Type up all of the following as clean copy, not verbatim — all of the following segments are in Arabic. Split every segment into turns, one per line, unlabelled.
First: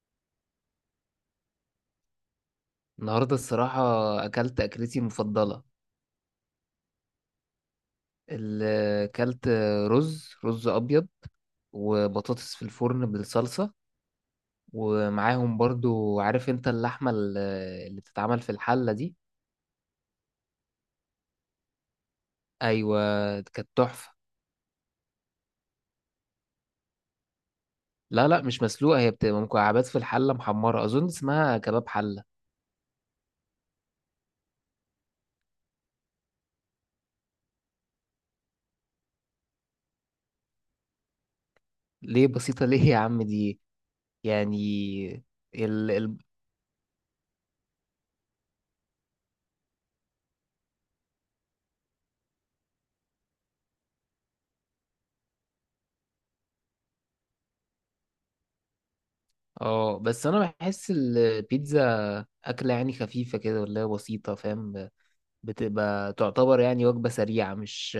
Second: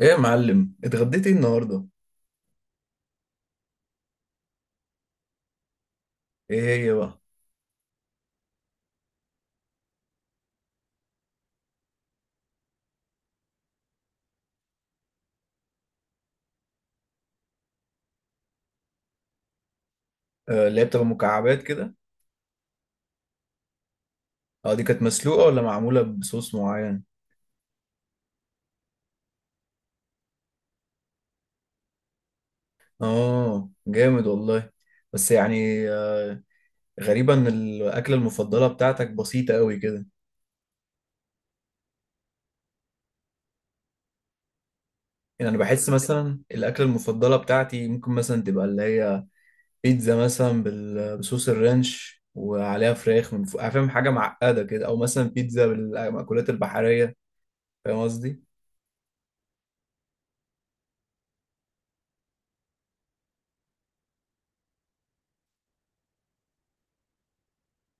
ايه يا معلم، اتغديت ايه النهارده؟
النهاردة الصراحة أكلت أكلتي المفضلة.
ايه هي بقى؟
ال- أكلت رز أبيض وبطاطس في الفرن بالصلصة، ومعاهم برضو عارف أنت اللحمة اللي بتتعمل في الحلة دي.
آه، اللي هي بتبقى مكعبات كده.
أيوة كانت تحفة.
اه، دي كانت مسلوقه ولا معموله بصوص معين؟
لا لا مش مسلوقة، هي بتبقى مكعبات في الحلة محمرة، أظن اسمها كباب حلة.
اه جامد والله. بس يعني غريبه ان الاكله المفضله بتاعتك بسيطه قوي كده.
ليه بسيطة ليه يا عم دي يعني.
يعني انا بحس
ال ال
مثلا الاكله المفضله بتاعتي ممكن مثلا تبقى اللي هي بيتزا مثلا بصوص الرانش وعليها فراخ من فوق، فاهم؟ حاجه معقده كده، او مثلا بيتزا بالمأكولات البحريه. فاهم قصدي؟
اه بس أنا بحس البيتزا أكلة يعني خفيفة كده ولا بسيطة، فاهم؟ بتبقى تعتبر يعني وجبة سريعة، مش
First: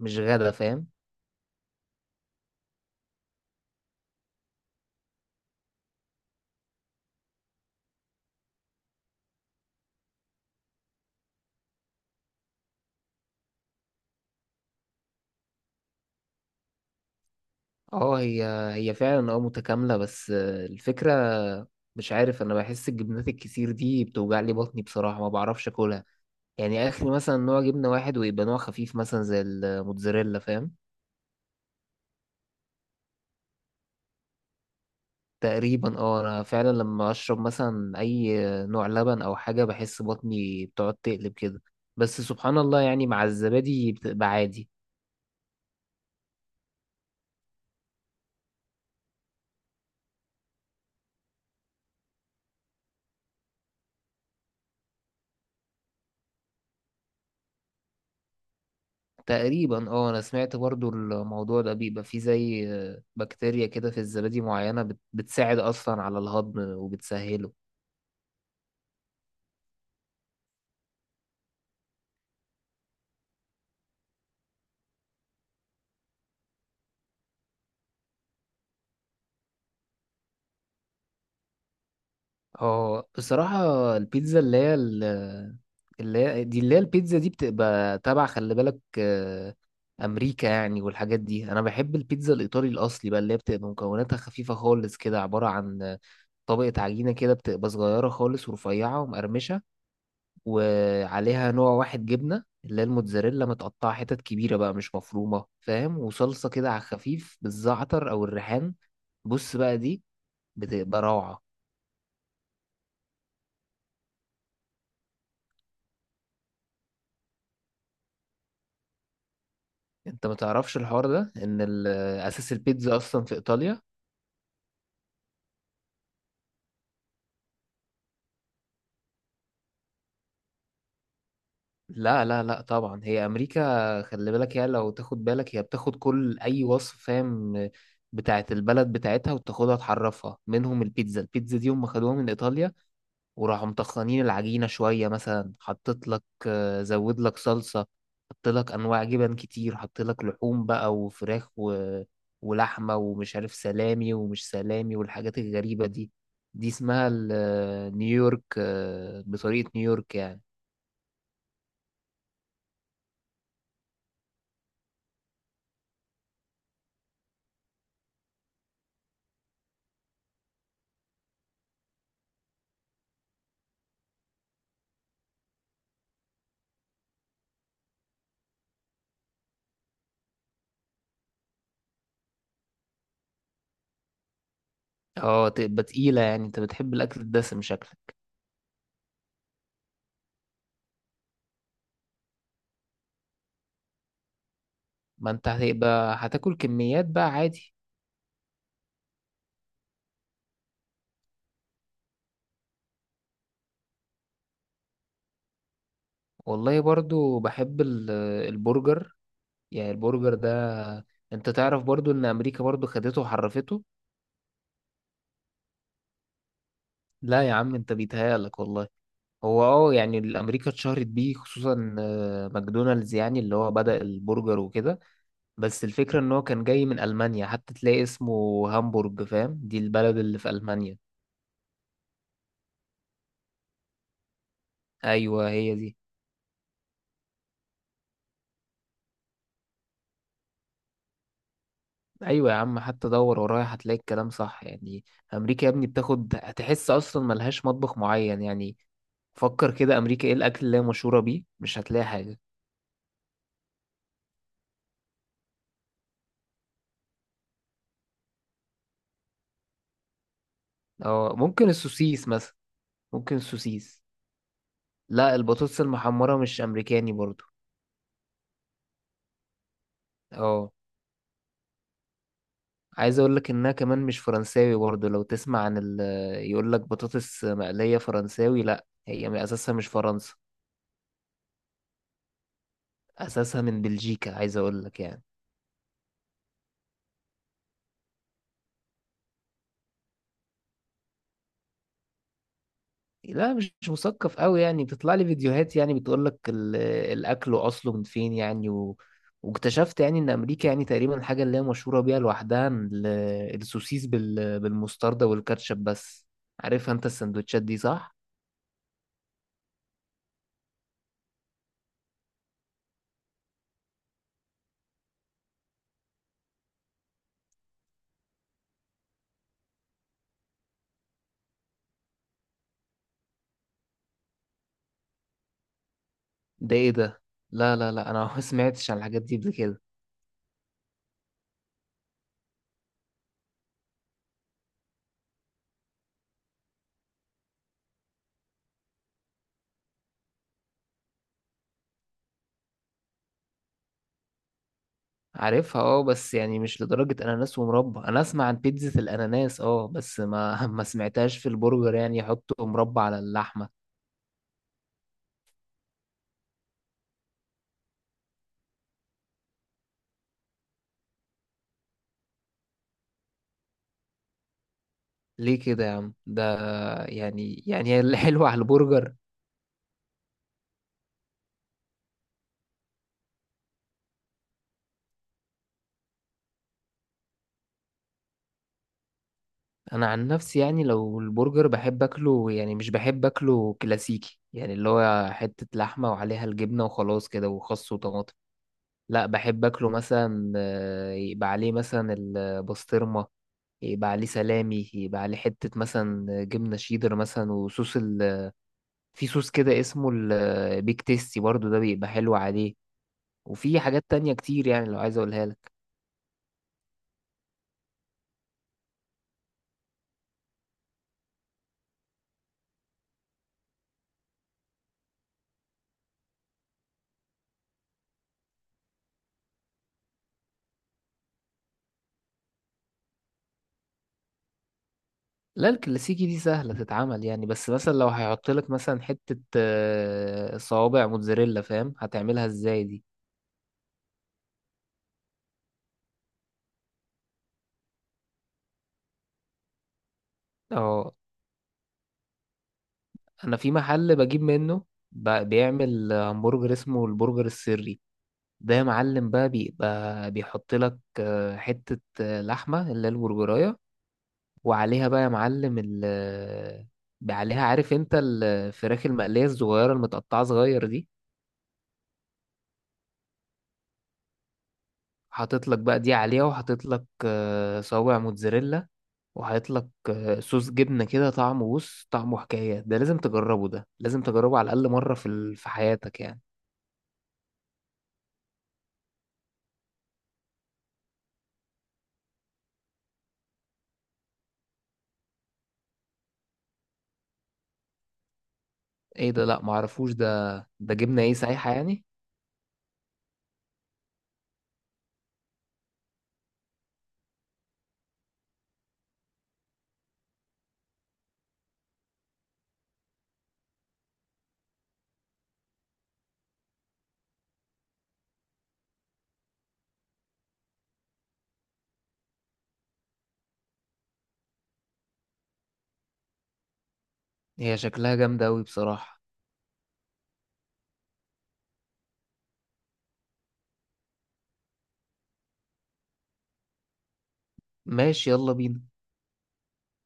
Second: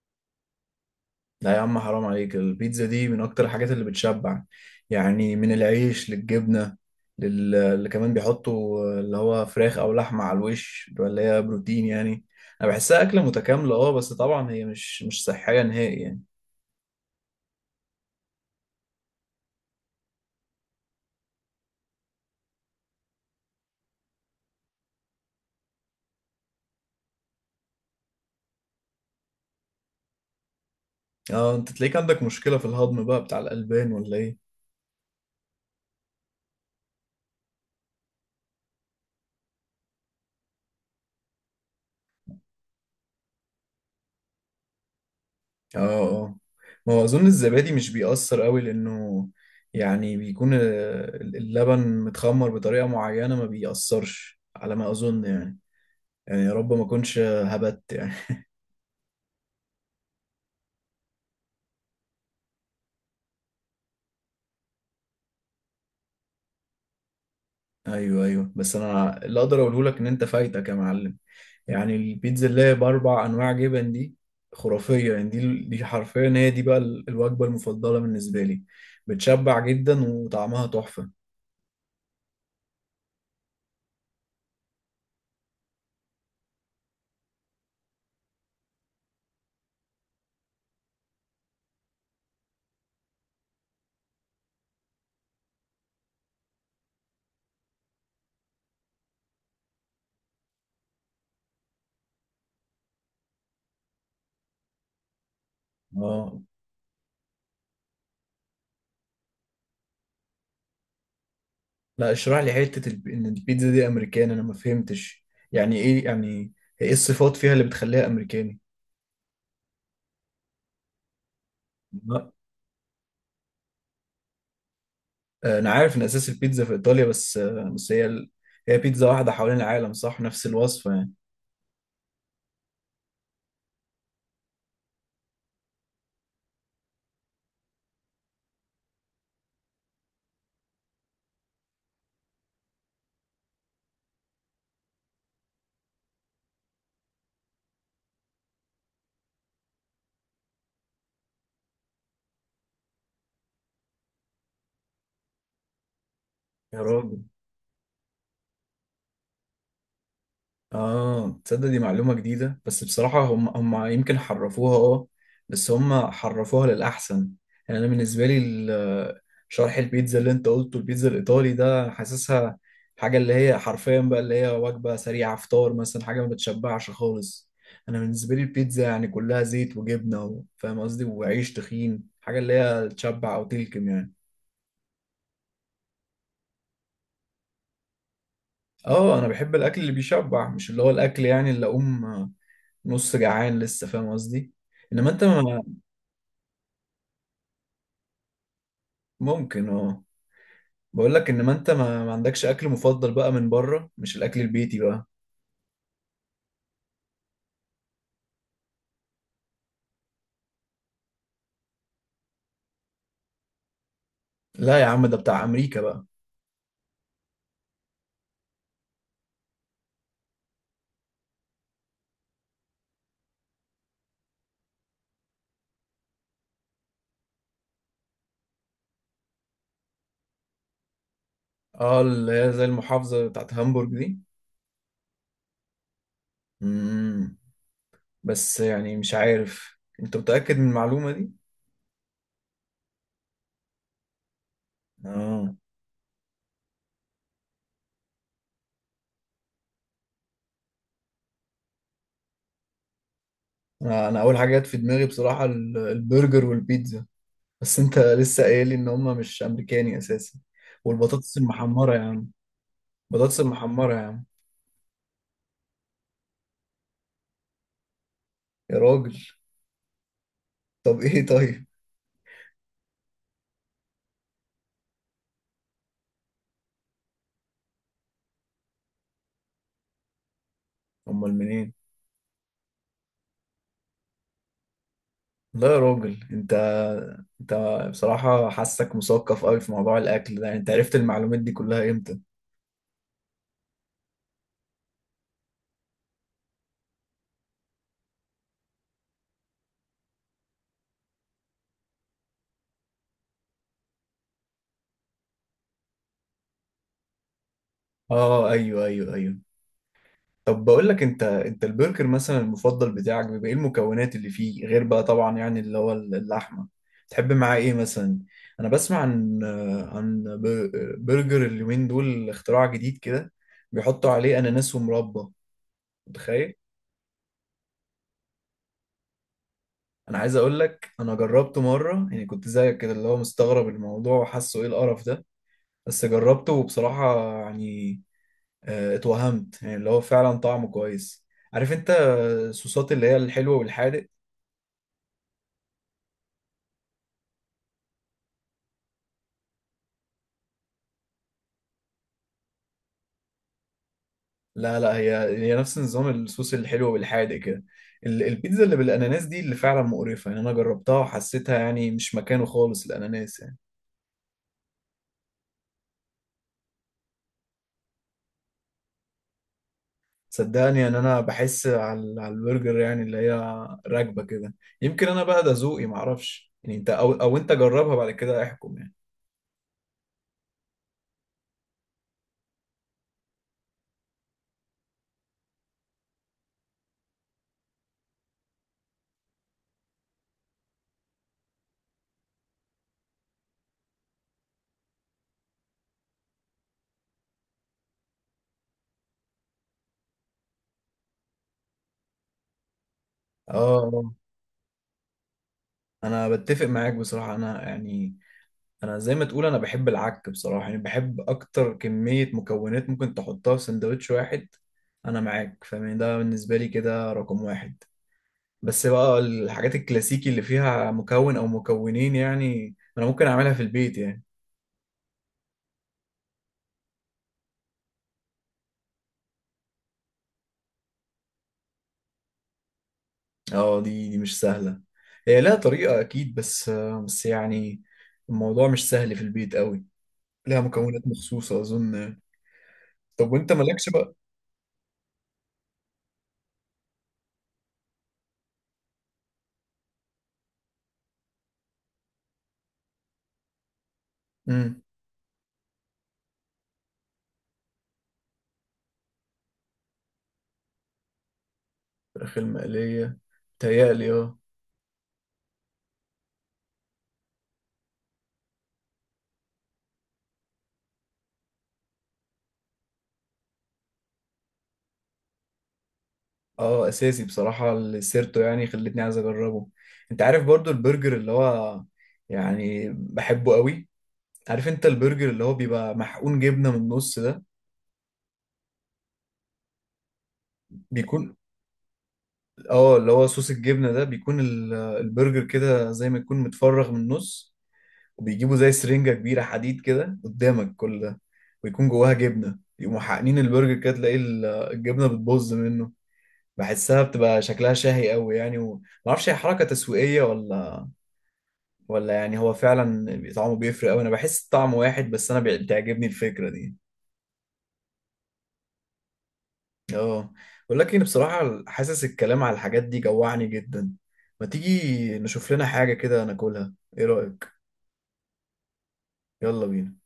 مش غدا، فاهم؟
لا يا عم، حرام عليك، البيتزا دي من اكتر الحاجات اللي بتشبع، يعني من العيش للجبنة اللي كمان بيحطوا اللي هو فراخ او لحمة على الوش اللي هي بروتين يعني. انا بحسها اكلة متكاملة، اه، بس طبعا هي مش صحية نهائي يعني.
اه هي، هي فعلا اه متكاملة، بس الفكرة مش عارف، انا بحس الجبنات الكتير دي بتوجع لي بطني بصراحة، ما بعرفش اكلها. يعني اخري مثلا نوع جبنة واحد ويبقى نوع خفيف مثلا زي الموتزاريلا، فاهم؟
اه، انت تلاقيك عندك مشكلة في الهضم بقى بتاع الألبان ولا ايه؟
تقريبا اه، انا فعلا لما اشرب مثلا اي نوع لبن او حاجة بحس بطني بتقعد تقلب كده. بس سبحان الله يعني مع الزبادي بتبقى عادي.
اه اه. ما هو اظن الزبادي مش بيأثر قوي، لانه يعني بيكون اللبن متخمر بطريقة معينة ما بيأثرش، على ما اظن يعني. يعني يا رب ما اكونش هبت يعني.
تقريبا اه، انا سمعت برضو الموضوع ده بيبقى فيه زي بكتيريا كده في الزبادي معينة بتساعد اصلا على الهضم وبتسهله.
ايوه ايوه، بس انا اللي اقدر اقوله لك ان انت فايتك يا معلم. يعني البيتزا اللي هي باربع انواع جبن دي خرافيه يعني. دي حرفيا هي دي بقى الوجبه المفضله بالنسبه لي. بتشبع جدا وطعمها تحفه.
اه بصراحة البيتزا اللي هي دي، اللي هي البيتزا دي بتبقى تبع خلي بالك امريكا يعني والحاجات دي. انا بحب البيتزا الايطالي الاصلي بقى اللي هي بتبقى مكوناتها خفيفة خالص كده، عبارة عن طبقة عجينة كده بتبقى صغيرة خالص ورفيعة ومقرمشة، وعليها نوع واحد جبنة اللي هي الموتزاريلا متقطعة حتت كبيرة بقى مش مفرومة فاهم،
اه،
وصلصة كده على الخفيف بالزعتر أو الريحان. بص بقى دي بتبقى روعة.
لا، اشرح لي حته ان البيتزا دي امريكان، انا ما فهمتش. يعني ايه يعني؟ ايه الصفات فيها اللي بتخليها امريكاني؟
انت ما تعرفش الحوار ده ان
لا،
اساس البيتزا اصلا في ايطاليا.
انا عارف ان اساس البيتزا في ايطاليا، بس هي هي بيتزا واحده حوالين العالم، صح؟ نفس الوصفه يعني.
لا لا لا طبعا هي امريكا خلي بالك، هي لو تاخد بالك هي بتاخد كل اي وصف فاهم بتاعت البلد بتاعتها وتاخدها تحرفها منهم. البيتزا، دي هم خدوها من ايطاليا وراحوا مطخنين العجينة شوية، مثلا حطيت لك زود لك صلصة، حط لك أنواع جبن كتير، حط لك لحوم بقى وفراخ ولحمة ومش عارف سلامي ومش سلامي والحاجات الغريبة دي. دي
يا
اسمها
راجل،
نيويورك، بطريقة نيويورك يعني.
اه، تصدق دي معلومة جديدة. بس بصراحة هم يمكن حرفوها، اه، بس هم حرفوها للأحسن. يعني أنا بالنسبة لي شرح البيتزا اللي أنت قلته البيتزا الإيطالي ده حاسسها حاجة اللي هي حرفيا بقى اللي هي وجبة سريعة، فطار مثلا، حاجة ما بتشبعش خالص. أنا بالنسبة لي البيتزا يعني كلها زيت وجبنة فاهم قصدي، وعيش تخين، حاجة اللي هي تشبع أو تلكم يعني.
اه تبقى تقيلة يعني، انت بتحب الأكل الدسم شكلك.
اه انا بحب الاكل اللي بيشبع، مش اللي هو الاكل يعني اللي اقوم نص جعان لسه، فاهم قصدي؟ انما انت
ما انت
ما...
هتبقى هتاكل كميات بقى عادي.
ممكن اه. بقول لك انما انت ما, عندكش اكل مفضل بقى من بره، مش الاكل البيتي بقى؟
والله برضو بحب البرجر. يعني البرجر ده انت تعرف برضو ان امريكا برضو خدته وحرفته.
لا يا عم، ده بتاع امريكا بقى.
لا يا عم انت بيتهيألك والله. هو اه يعني الامريكا اتشهرت بيه خصوصا ماكدونالدز، يعني اللي هو بدأ البرجر وكده. بس الفكرة ان هو كان جاي من المانيا، حتى تلاقي اسمه هامبورج فاهم، دي البلد اللي في المانيا.
اه، اللي هي زي المحافظة بتاعت هامبورج دي.
ايوه هي دي.
امم، بس يعني مش عارف، انت متأكد من المعلومة دي؟
ايوه يا عم حتى دور ورايا هتلاقي الكلام صح يعني.
اه،
امريكا يا ابني بتاخد، هتحس اصلا ملهاش مطبخ معين يعني. فكر كده، امريكا ايه الاكل اللي هي مشهورة بيه؟ مش هتلاقي حاجة.
انا اول حاجة جت في دماغي بصراحة البرجر والبيتزا. بس انت لسه قايل لي ان هم مش امريكاني اساسا.
اه
والبطاطس
ممكن
المحمره يا
السوسيس
عم.
مثلا. ممكن
بطاطس المحمره يا
السوسيس.
عم.
لا البطاطس المحمرة مش أمريكاني برضو.
يا راجل.
اه
طب ايه طيب؟
عايز اقول لك انها كمان مش فرنساوي برضو. لو تسمع عن ال يقول لك بطاطس مقلية فرنساوي، لا هي من اساسها مش فرنسا.
امال منين؟
اساسها من بلجيكا عايز اقول لك يعني.
لا يا راجل، انت بصراحه حاسك مثقف قوي في موضوع الاكل ده. انت عرفت المعلومات دي كلها امتى؟
لا مش مثقف قوي يعني، بتطلع لي فيديوهات يعني بتقول لك الاكل واصله من فين يعني واكتشفت يعني ان امريكا يعني تقريبا الحاجه اللي هي مشهوره بيها لوحدها السوسيس بالمستردة والكاتشب بس. عارفها انت السندوتشات دي، صح؟
اه ايوه ايوه ايوه. طب بقول لك انت، انت البرجر مثلا المفضل بتاعك بيبقى ايه المكونات اللي فيه، غير بقى طبعا يعني اللي هو اللحمه؟ تحب معاه ايه مثلا؟ انا بسمع عن برجر اليومين دول، اختراع جديد كده، بيحطوا عليه اناناس ومربى، متخيل؟
ده ايه ده؟ لا لا لا، انا ما سمعتش عن الحاجات دي قبل كده.
انا عايز اقول لك انا جربته مره، يعني كنت زيك كده اللي هو مستغرب الموضوع وحاسه ايه القرف ده، بس جربته وبصراحه يعني اه، اتوهمت يعني اللي هو فعلا طعمه كويس. عارف انت الصوصات اللي هي الحلوه والحادق؟
عارفها اه، بس يعني مش لدرجه اناناس ومربى. انا اسمع عن بيتزا الاناناس اه، بس ما ما سمعتهاش في البرجر، يعني يحطوا مربى على اللحمه.
لا لا، هي نفس نظام الصوص الحلو بالحادق كده. البيتزا اللي بالاناناس دي اللي فعلا مقرفه يعني. انا جربتها وحسيتها يعني مش مكانه خالص الاناناس يعني.
ليه كده يا عم ده، يعني يعني الحلو على البرجر؟
صدقني ان انا بحس، على البرجر يعني اللي هي راكبه كده. يمكن انا بقى ده ذوقي معرفش يعني، انت او انت جربها بعد كده احكم يعني.
انا عن نفسي يعني لو البرجر بحب اكله، يعني مش بحب اكله كلاسيكي يعني اللي هو حتة لحمة وعليها الجبنة وخلاص كده وخس وطماطم. لا بحب اكله مثلا يبقى عليه مثلا البسطرمة، يبقى عليه سلامي، يبقى عليه حتة مثلا جبنة شيدر مثلا، وصوص في صوص كده اسمه البيك تيستي برضو، ده بيبقى حلو عليه.
اه
وفي حاجات تانية كتير يعني لو عايز اقولها لك.
انا بتفق معاك بصراحه، انا يعني انا زي ما تقول انا بحب العك بصراحه، يعني بحب اكتر كميه مكونات ممكن تحطها في سندوتش واحد. انا معاك، فاهم؟ ده بالنسبه لي كده رقم واحد. بس بقى الحاجات الكلاسيكي اللي فيها مكون او مكونين يعني انا ممكن اعملها في البيت يعني.
لا الكلاسيكي دي سهلة تتعمل يعني، بس مثلا لو هيحط لك مثلا حتة صوابع موتزاريلا فاهم، هتعملها ازاي دي؟
اه دي مش سهله. هي لها طريقه اكيد، بس بس يعني الموضوع مش سهل في البيت قوي. لها مكونات
اه
مخصوصه اظن يعني. طب وانت
انا في
مالكش بقى؟
محل بجيب منه، بيعمل همبرجر اسمه البرجر السري. ده يا معلم بقى بيبقى بيحط لك حتة لحمة اللي هي البرجراية،
امم.
وعليها بقى يا معلم ال آه، عليها عارف انت الفراخ المقلية الصغيرة المتقطعة صغير دي.
الفراخ المقليه؟ تهيألي اه.
حاطط لك بقى دي عليها، وحاطط لك صوابع موتزاريلا، وحاطط لك صوص جبنة كده طعمه، بص طعمه حكاية. ده لازم تجربه، ده لازم تجربه على الأقل مرة في حياتك يعني.
اه، اساسي بصراحه، السيرتو يعني خلتني عايز اجربه. انت عارف برضو البرجر اللي هو، يعني بحبه قوي. عارف انت البرجر اللي هو بيبقى محقون جبنه من النص ده؟
ايه ده؟ لا معرفوش ده. ده جبنة ايه،
بيكون،
سايحة يعني؟
اه، اللي هو صوص الجبنه ده، بيكون البرجر كده زي ما يكون متفرغ من النص، وبيجيبوا زي سرنجه كبيره حديد كده قدامك، كل ده ويكون جواها جبنه، يقوموا حاقنين البرجر كده تلاقي الجبنه بتبظ منه. بحسها بتبقى شكلها شهي قوي يعني، ومعرفش هي حركه تسويقيه ولا يعني هو فعلا طعمه بيفرق قوي. انا بحس الطعم واحد، بس انا بتعجبني الفكرة دي.
هي شكلها جامدة أوي بصراحة.
اه، ولكن بصراحة حاسس الكلام على الحاجات دي جوعني جدا. ما تيجي نشوف لنا حاجة كده ناكلها، ايه رأيك؟
ماشي يلا بينا.
يلا بينا.